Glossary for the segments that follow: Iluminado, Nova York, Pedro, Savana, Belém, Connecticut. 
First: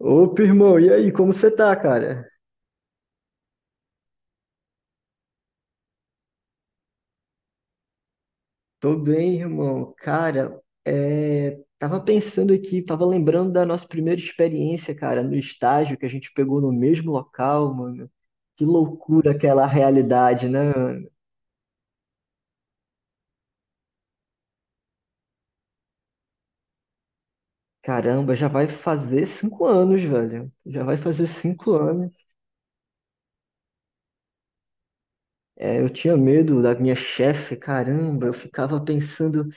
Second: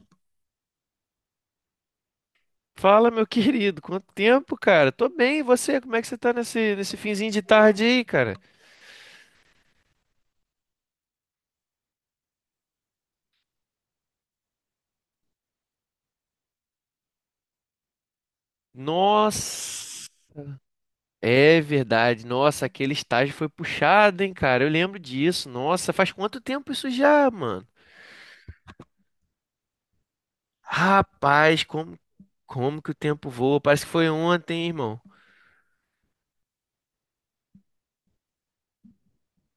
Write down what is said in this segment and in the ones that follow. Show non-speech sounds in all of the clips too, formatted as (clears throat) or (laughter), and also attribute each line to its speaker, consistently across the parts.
Speaker 1: Opa, irmão, e aí, como você tá, cara?
Speaker 2: Fala, meu querido, quanto tempo, cara? Tô bem, e você? Como é que você tá nesse finzinho de tarde aí, cara?
Speaker 1: Tô bem, irmão. Cara, é, tava pensando aqui, tava lembrando da nossa primeira experiência, cara, no estágio que a gente pegou no mesmo local, mano. Que loucura aquela
Speaker 2: Nossa,
Speaker 1: realidade, né, mano?
Speaker 2: é verdade. Nossa, aquele estágio foi puxado, hein, cara? Eu lembro disso. Nossa, faz quanto tempo isso já, mano?
Speaker 1: Caramba, já vai fazer 5 anos, velho. Já vai fazer
Speaker 2: Rapaz,
Speaker 1: cinco
Speaker 2: como,
Speaker 1: anos.
Speaker 2: como que o tempo voa? Parece que foi ontem, hein, irmão.
Speaker 1: É, eu tinha medo da minha chefe, caramba. Eu ficava pensando.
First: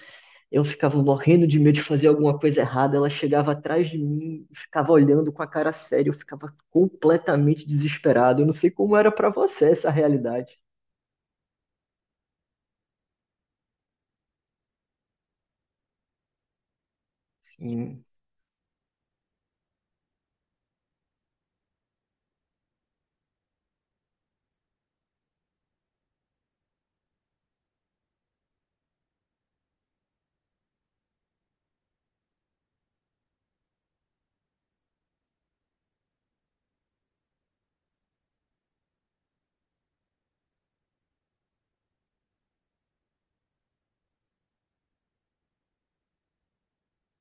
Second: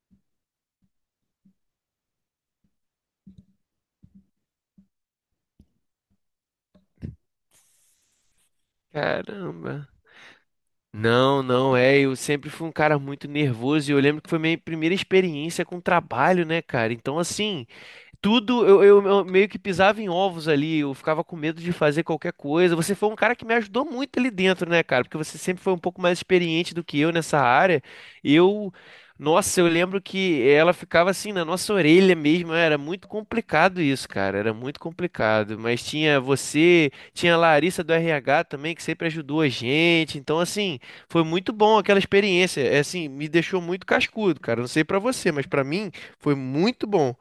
Speaker 1: Eu ficava morrendo de medo de fazer alguma coisa errada. Ela chegava atrás de mim, ficava olhando com a cara séria. Eu ficava completamente desesperado. Eu não sei como era pra você
Speaker 2: Caramba.
Speaker 1: essa realidade.
Speaker 2: Não, não, é. Eu sempre fui um cara muito nervoso e eu lembro que foi minha primeira experiência com trabalho, né, cara? Então, assim.
Speaker 1: Sim.
Speaker 2: Tudo, eu meio que pisava em ovos ali, eu ficava com medo de fazer qualquer coisa. Você foi um cara que me ajudou muito ali dentro, né, cara? Porque você sempre foi um pouco mais experiente do que eu nessa área. Eu, nossa, eu lembro que ela ficava assim na nossa orelha mesmo, era muito complicado isso, cara, era muito complicado. Mas tinha você, tinha a Larissa do RH também, que sempre ajudou a gente. Então, assim, foi muito bom aquela experiência. É, assim, me deixou muito cascudo, cara. Não sei pra você, mas pra mim foi muito bom.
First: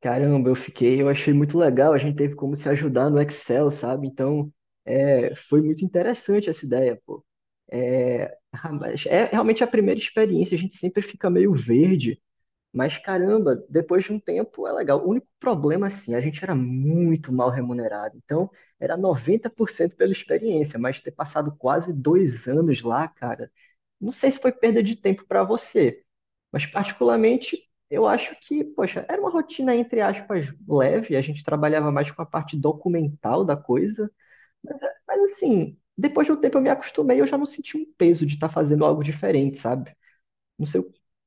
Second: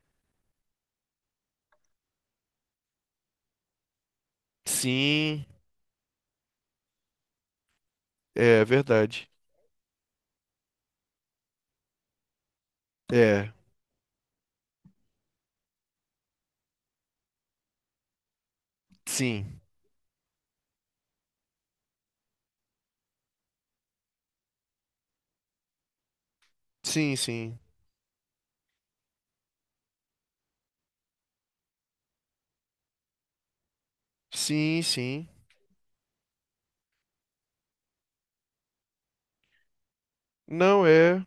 Speaker 1: Caramba, eu fiquei, eu achei muito legal. A gente teve como se ajudar no Excel, sabe? Então, é,
Speaker 2: Sim,
Speaker 1: foi muito interessante essa ideia, pô. É,
Speaker 2: é
Speaker 1: ah, mas é
Speaker 2: verdade.
Speaker 1: realmente a primeira experiência. A gente sempre fica meio verde. Mas
Speaker 2: É,
Speaker 1: caramba, depois de um tempo é legal. O único problema, assim, a gente era muito mal remunerado. Então, era
Speaker 2: sim,
Speaker 1: 90% pela experiência, mas ter passado quase 2 anos lá, cara, não sei se foi perda de tempo para você, mas
Speaker 2: sim, sim,
Speaker 1: particularmente eu acho que, poxa, era uma rotina, entre aspas, leve. A gente trabalhava mais com a parte documental da coisa, mas,
Speaker 2: sim,
Speaker 1: mas
Speaker 2: sim.
Speaker 1: assim, depois de um tempo eu me acostumei, eu já não senti um peso de estar fazendo algo diferente, sabe? Não sei.
Speaker 2: Não é.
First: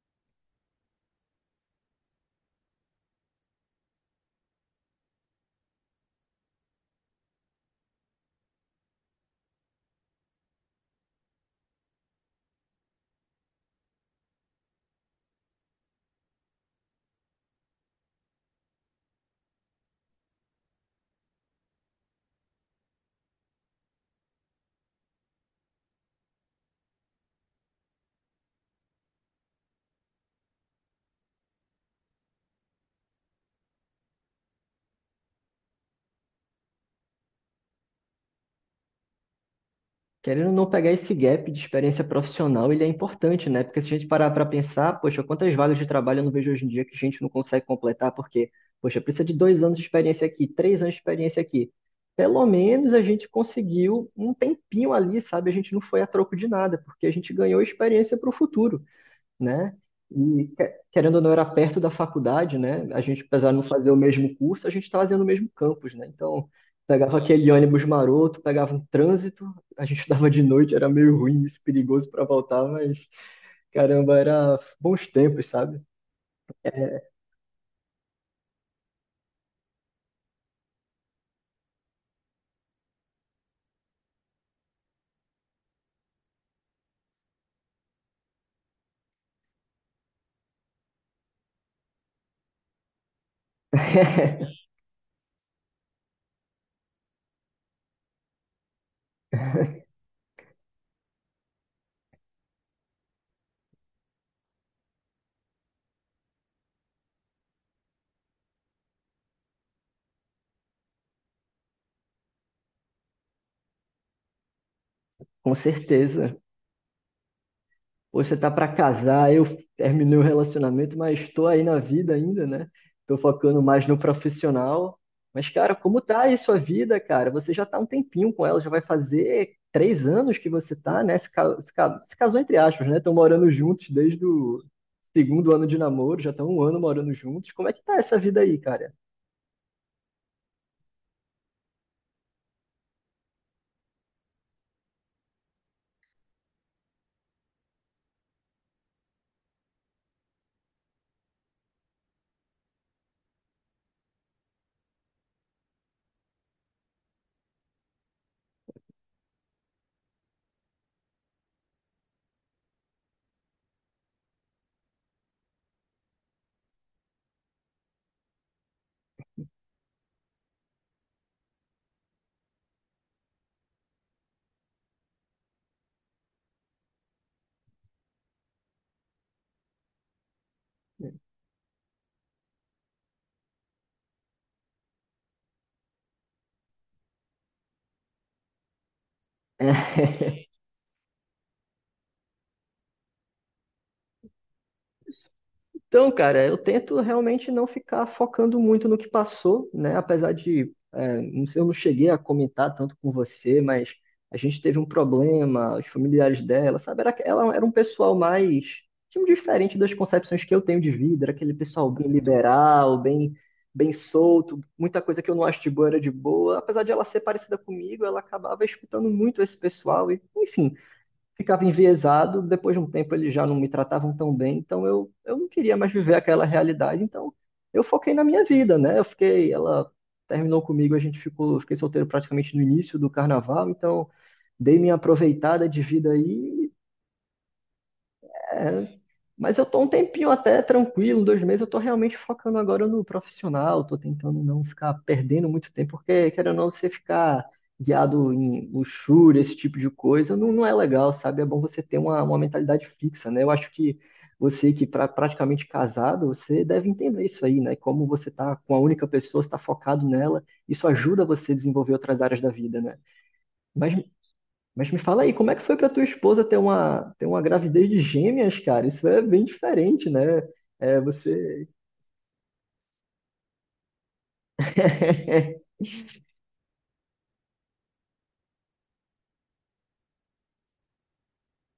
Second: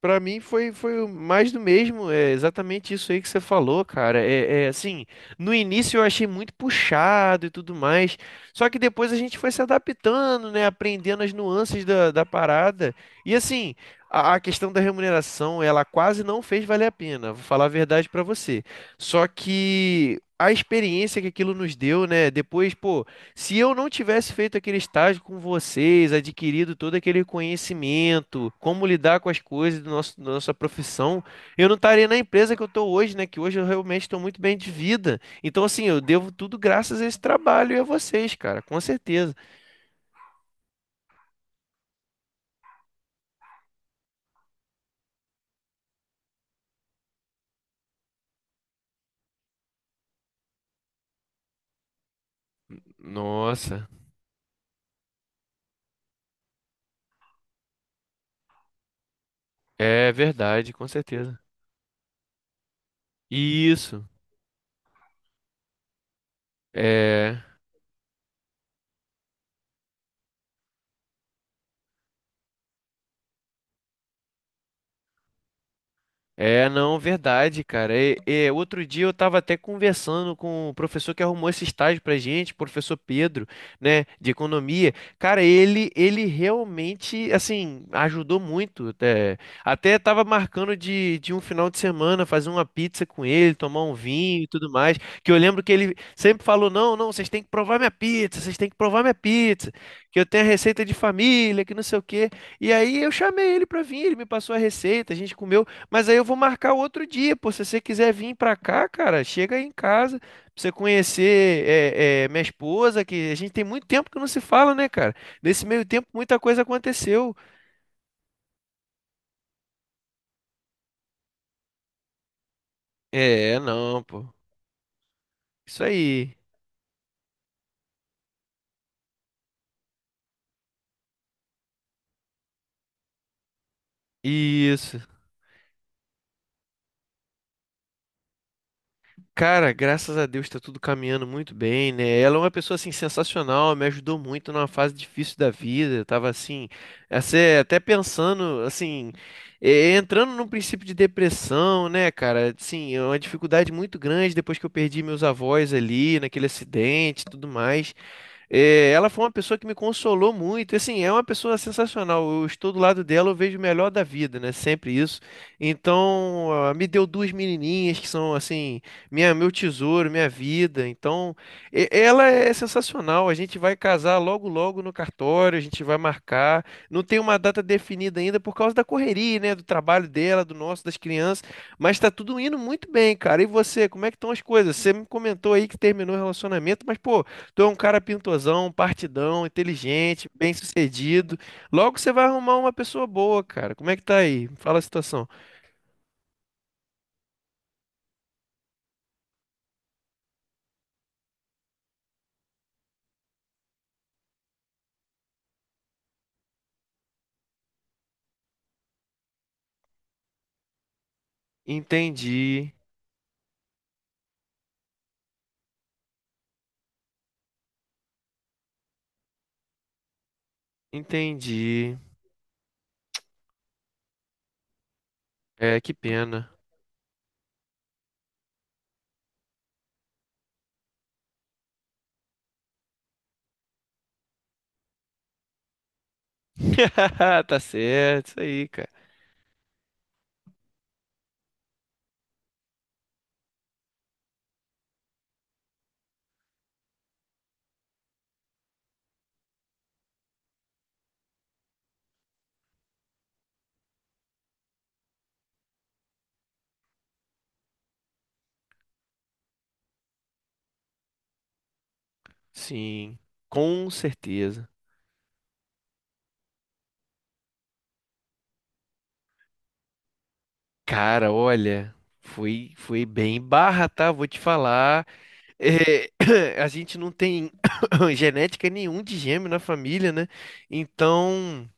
Speaker 2: Pra mim foi o mais do mesmo. É exatamente isso aí que você falou, cara. É, é assim, no início eu achei muito puxado e tudo mais. Só que depois a gente foi se adaptando, né? Aprendendo as nuances da parada. E assim, a questão da remuneração, ela quase não fez valer a pena. Vou falar a verdade pra você. Só que a experiência que aquilo nos deu, né? Depois, pô. Se eu não tivesse feito aquele estágio com vocês, adquirido todo aquele conhecimento, como lidar com as coisas do nosso, da nossa profissão, eu não estaria na empresa que eu estou hoje, né? Que hoje eu realmente estou muito bem de vida. Então, assim, eu devo tudo graças a esse trabalho e a vocês, cara, com certeza.
Speaker 1: Querendo ou não pegar esse gap de experiência profissional, ele é importante, né? Porque se a gente parar para pensar, poxa, quantas vagas de trabalho eu não vejo hoje em dia que a gente não consegue completar, porque, poxa, precisa de 2 anos de experiência aqui, 3 anos de experiência aqui. Pelo menos a gente
Speaker 2: Nossa,
Speaker 1: conseguiu um tempinho ali, sabe? A gente não foi a troco de nada, porque a gente ganhou experiência para o futuro, né?
Speaker 2: é
Speaker 1: E
Speaker 2: verdade, com
Speaker 1: querendo ou não,
Speaker 2: certeza.
Speaker 1: era perto da faculdade, né? A gente, apesar de não fazer o
Speaker 2: Isso,
Speaker 1: mesmo curso, a gente estava fazendo o mesmo campus, né? Então, pegava
Speaker 2: é.
Speaker 1: aquele ônibus maroto, pegava um trânsito, a gente (laughs) estudava de noite, era meio ruim, isso, perigoso para voltar, mas caramba, era bons tempos, sabe?
Speaker 2: É, não, verdade, cara. E outro dia eu tava até conversando com o professor que arrumou esse estágio pra gente, professor Pedro, né, de economia. Cara, ele realmente, assim, ajudou muito. É. Até tava marcando de um final de semana fazer uma pizza com ele, tomar um vinho e
Speaker 1: (laughs)
Speaker 2: tudo mais. Que eu lembro que ele sempre falou: não, não, vocês têm que provar minha pizza, vocês têm que provar minha pizza, que eu tenho a receita de família, que não sei o quê. E aí eu chamei ele pra vir, ele me passou a receita, a gente comeu, mas aí eu vou marcar outro dia, pô. Se você quiser vir pra cá, cara, chega aí em casa pra você conhecer minha esposa, que a gente tem muito tempo que não se fala, né, cara?
Speaker 1: Com
Speaker 2: Nesse meio tempo,
Speaker 1: certeza.
Speaker 2: muita coisa aconteceu.
Speaker 1: Pô, você tá para casar, eu terminei o relacionamento, mas estou aí na vida ainda, né? Tô
Speaker 2: É,
Speaker 1: focando mais no
Speaker 2: não, pô.
Speaker 1: profissional. Mas, cara,
Speaker 2: Isso
Speaker 1: como tá
Speaker 2: aí.
Speaker 1: aí sua vida, cara? Você já tá há um tempinho com ela, já vai fazer 3 anos que você tá, né? Se casou entre aspas, né? Estão morando juntos desde o
Speaker 2: Isso.
Speaker 1: segundo ano de namoro, já estão um ano morando juntos. Como é que tá essa vida aí, cara?
Speaker 2: Cara, graças a Deus tá tudo caminhando muito bem, né? Ela é uma pessoa assim sensacional, me ajudou muito numa fase difícil da vida. Eu tava assim, até pensando assim, entrando num princípio de depressão, né, cara? Sim, é uma dificuldade muito grande depois que eu perdi meus avós ali naquele acidente, e tudo mais. É, ela foi uma pessoa que me consolou muito. E, assim, é uma pessoa sensacional. Eu estou do lado dela, eu vejo o melhor da vida, né? Sempre isso. Então, ah, me deu duas menininhas que são, assim, minha, meu tesouro, minha vida. Então, ela é sensacional. A gente vai casar logo, logo no cartório. A gente vai marcar. Não tem uma data definida ainda por causa da correria, né? Do trabalho dela, do nosso, das crianças. Mas tá tudo indo muito bem, cara. E você, como é que estão as coisas? Você me comentou aí que terminou o relacionamento, mas, pô. Tu é um cara pintozão, partidão, inteligente,
Speaker 1: (laughs)
Speaker 2: bem-sucedido. Logo você vai arrumar uma pessoa boa, cara. Como é que tá aí? Me fala a situação.
Speaker 1: Então, cara, eu tento realmente não ficar focando muito no que passou, né? Apesar de, é, não sei, eu não cheguei a comentar tanto com você, mas a gente teve um problema, os familiares dela, sabe? Era, ela era um pessoal mais, tipo, diferente das concepções que eu tenho de vida, era aquele pessoal bem
Speaker 2: Entendi,
Speaker 1: liberal, bem, bem solto, muita coisa que eu não acho de boa era de boa. Apesar de ela ser parecida comigo, ela acabava escutando muito esse pessoal e, enfim, ficava
Speaker 2: entendi.
Speaker 1: enviesado, depois de um tempo eles já não me tratavam tão bem, então eu não queria
Speaker 2: É,
Speaker 1: mais
Speaker 2: que
Speaker 1: viver aquela
Speaker 2: pena.
Speaker 1: realidade, então eu foquei na minha vida, né? Eu fiquei, ela terminou comigo, a gente ficou, eu fiquei solteiro praticamente no início do carnaval, então dei minha aproveitada de vida aí,
Speaker 2: (laughs) Tá certo, isso aí,
Speaker 1: é,
Speaker 2: cara.
Speaker 1: mas eu tô um tempinho até tranquilo, 2 meses, eu tô realmente focando agora no profissional, tô tentando não ficar perdendo muito tempo, porque querendo ou não, você ficar guiado em luxúria, esse tipo de coisa, não, não é legal, sabe? É bom você ter uma mentalidade fixa, né? Eu acho que você praticamente casado, você deve entender isso aí, né? Como você tá com a única pessoa, você tá focado nela, isso ajuda você a desenvolver outras áreas da vida, né?
Speaker 2: Sim, com
Speaker 1: Mas
Speaker 2: certeza.
Speaker 1: mas me fala aí, como é que foi para tua esposa ter uma gravidez de gêmeas, cara? Isso é bem diferente, né? É,
Speaker 2: Cara,
Speaker 1: você.
Speaker 2: olha, foi bem barra, tá? Vou te falar.
Speaker 1: (laughs)
Speaker 2: É, (coughs) (clears throat) a gente não tem (coughs) (clears throat) genética nenhum de gêmeo na família, né? Então.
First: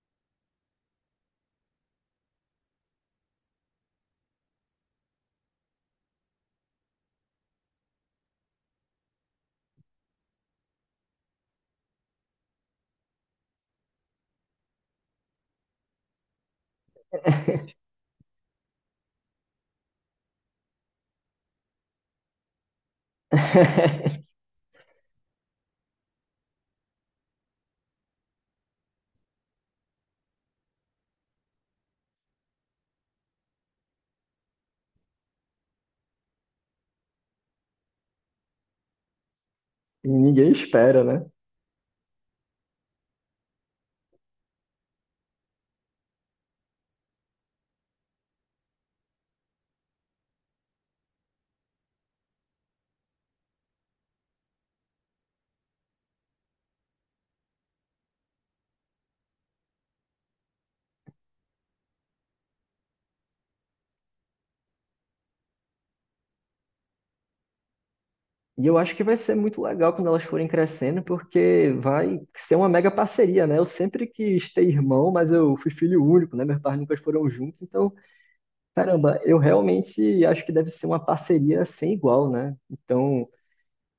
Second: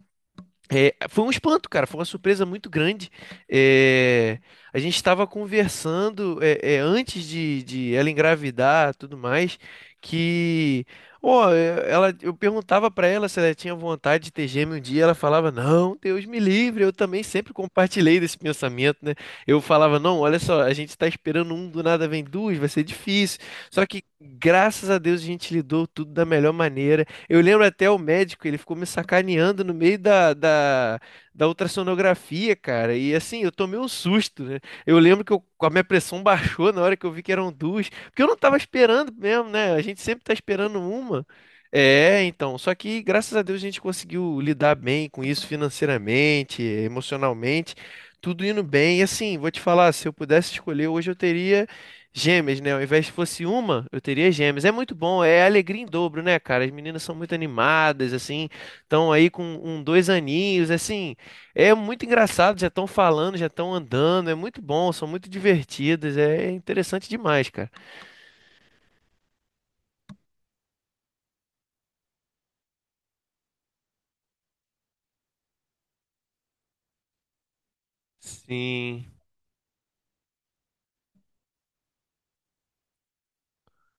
Speaker 2: É, foi um espanto, cara. Foi uma surpresa muito grande. É, a gente estava conversando antes de ela engravidar, tudo mais, que, ó, é, ela, eu perguntava para ela se ela tinha vontade de ter gêmeo um dia. Ela falava, não, Deus me livre. Eu também sempre compartilhei desse pensamento, né? Eu falava, não, olha só, a gente está esperando um, do nada vem duas, vai ser difícil. Só que graças a Deus a gente lidou tudo da melhor maneira. Eu lembro até o médico, ele ficou me sacaneando no meio da ultrassonografia, cara. E assim, eu tomei um susto, né? Eu lembro que a minha pressão (laughs) baixou na hora que eu vi que eram duas, porque eu não tava esperando mesmo, né? A gente
Speaker 1: E
Speaker 2: sempre tá
Speaker 1: ninguém
Speaker 2: esperando
Speaker 1: espera, né?
Speaker 2: uma. É, então, só que graças a Deus a gente conseguiu lidar bem com isso financeiramente, emocionalmente, tudo indo bem. E assim, vou te falar, se eu pudesse escolher, hoje eu teria gêmeas, né? Ao invés de fosse uma, eu teria gêmeas. É muito bom, é alegria em dobro, né, cara? As meninas são muito animadas, assim, estão aí com um, dois aninhos, assim, é muito engraçado, já estão falando, já estão andando, é muito bom, são muito divertidas, é interessante demais, cara.
Speaker 1: E eu acho que vai ser muito legal quando elas forem crescendo, porque vai ser uma mega parceria, né? Eu sempre quis ter irmão, mas eu fui filho único, né? Meus pais nunca foram juntos, então,
Speaker 2: Sim,
Speaker 1: caramba, eu realmente acho que deve ser uma parceria sem igual, né? Então,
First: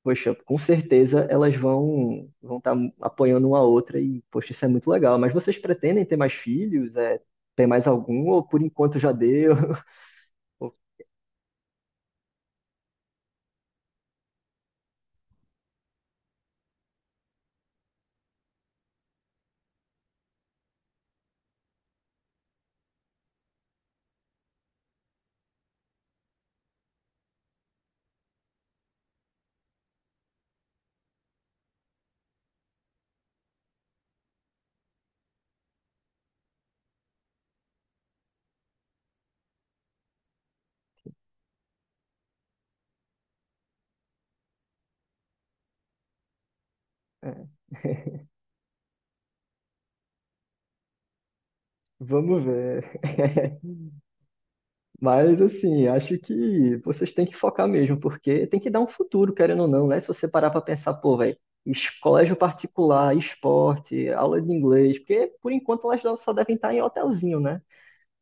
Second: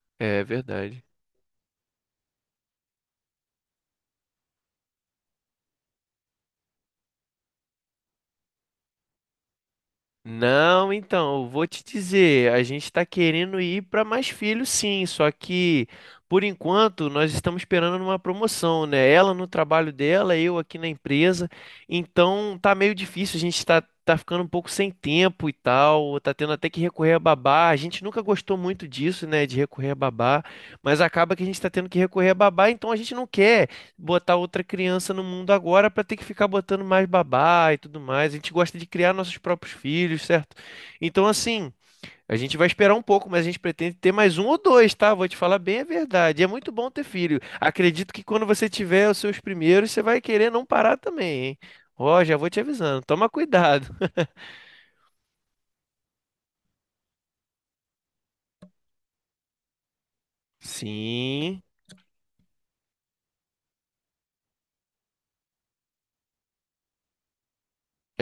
Speaker 1: poxa,
Speaker 2: é
Speaker 1: com
Speaker 2: verdade.
Speaker 1: certeza elas vão estar apoiando uma outra e, poxa, isso é muito legal. Mas vocês pretendem ter mais filhos? É, ter mais algum? Ou por enquanto já deu? (laughs) Ou-
Speaker 2: Não, então, eu vou te dizer, a gente está querendo ir para mais filhos, sim, só que por enquanto nós estamos esperando uma promoção, né? Ela no trabalho dela, eu aqui na empresa, então tá meio difícil, a gente tá, tá ficando um pouco sem tempo e tal, tá tendo até que recorrer a babá. A gente nunca gostou muito disso, né, de recorrer a babá, mas acaba que a gente tá tendo que recorrer a babá, então a gente não quer botar outra criança no mundo agora para ter que ficar botando mais babá e tudo mais. A gente gosta de criar nossos próprios filhos, certo? Então, assim, a gente vai esperar um pouco, mas a gente pretende ter mais um ou dois, tá? Vou te falar bem a verdade. É muito bom ter filho.
Speaker 1: é,
Speaker 2: Acredito que quando você tiver os seus primeiros, você vai querer não parar também, hein? Ó, já
Speaker 1: Vamos
Speaker 2: vou te
Speaker 1: ver.
Speaker 2: avisando. Toma
Speaker 1: (laughs)
Speaker 2: cuidado.
Speaker 1: Mas, assim, acho que vocês têm que focar mesmo, porque tem que dar um futuro, querendo ou não, né? Se você parar
Speaker 2: (laughs)
Speaker 1: para pensar, pô, velho,
Speaker 2: Sim,
Speaker 1: colégio particular, esporte, aula de inglês, porque por enquanto elas só devem estar em hotelzinho, né?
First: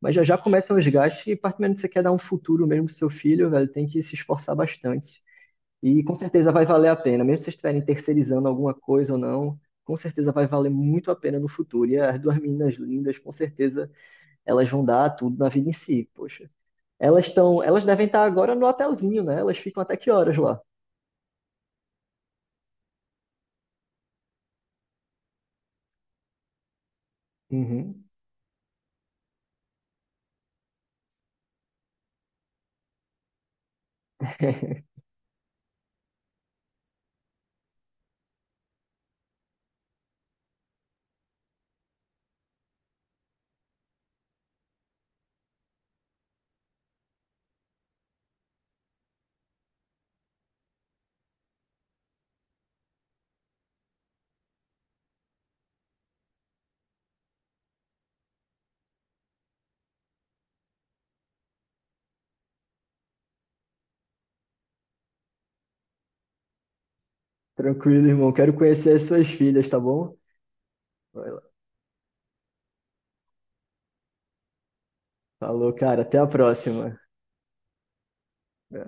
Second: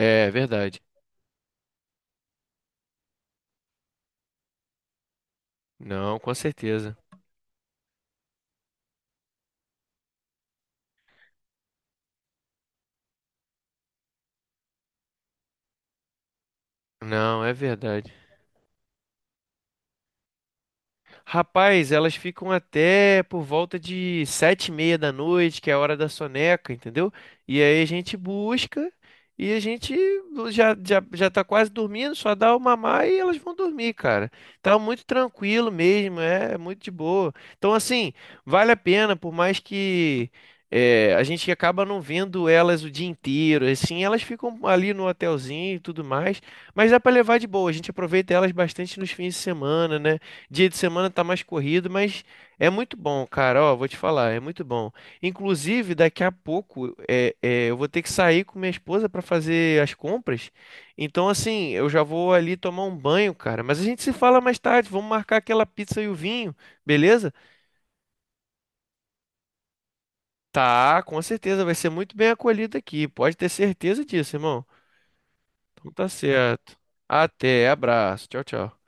Speaker 1: Mas já já começam
Speaker 2: verdade.
Speaker 1: os gastos e, particularmente, se você quer dar um futuro mesmo pro seu filho, velho, tem que se esforçar bastante. E com
Speaker 2: Não, com
Speaker 1: certeza vai valer a
Speaker 2: certeza.
Speaker 1: pena, mesmo se vocês estiverem terceirizando alguma coisa ou não, com certeza vai valer muito a pena no futuro. E as duas meninas lindas, com certeza, elas vão dar tudo na vida em si, poxa. Elas
Speaker 2: Não, é
Speaker 1: estão, elas devem
Speaker 2: verdade.
Speaker 1: estar agora no hotelzinho, né? Elas ficam até que horas lá?
Speaker 2: Rapaz, elas ficam até por volta de 7:30 da noite, que é a hora da soneca, entendeu? E aí a
Speaker 1: Uhum.
Speaker 2: gente busca e a gente já tá quase dormindo, só dá o mamar e elas vão dormir, cara. Tá
Speaker 1: (laughs)
Speaker 2: muito tranquilo mesmo, é muito de boa. Então, assim, vale a pena, por mais que é, a gente acaba não vendo elas o dia inteiro, assim, elas ficam ali no hotelzinho e tudo mais, mas dá pra levar de boa. A gente aproveita elas bastante nos fins de semana, né? Dia de semana tá mais corrido, mas é muito bom, cara. Ó, vou te falar, é muito bom. Inclusive, daqui a pouco eu vou ter que sair com minha esposa para fazer as compras. Então, assim, eu já vou ali tomar um banho, cara. Mas a gente se fala mais tarde. Vamos marcar aquela pizza e o vinho, beleza?
Speaker 1: Tranquilo, irmão. Quero conhecer as suas filhas, tá bom?
Speaker 2: Tá, com
Speaker 1: Vai lá.
Speaker 2: certeza. Vai ser muito bem acolhido aqui. Pode ter certeza disso, irmão.
Speaker 1: Falou,
Speaker 2: Então
Speaker 1: cara.
Speaker 2: tá
Speaker 1: Até a
Speaker 2: certo.
Speaker 1: próxima.
Speaker 2: Até, abraço. Tchau, tchau.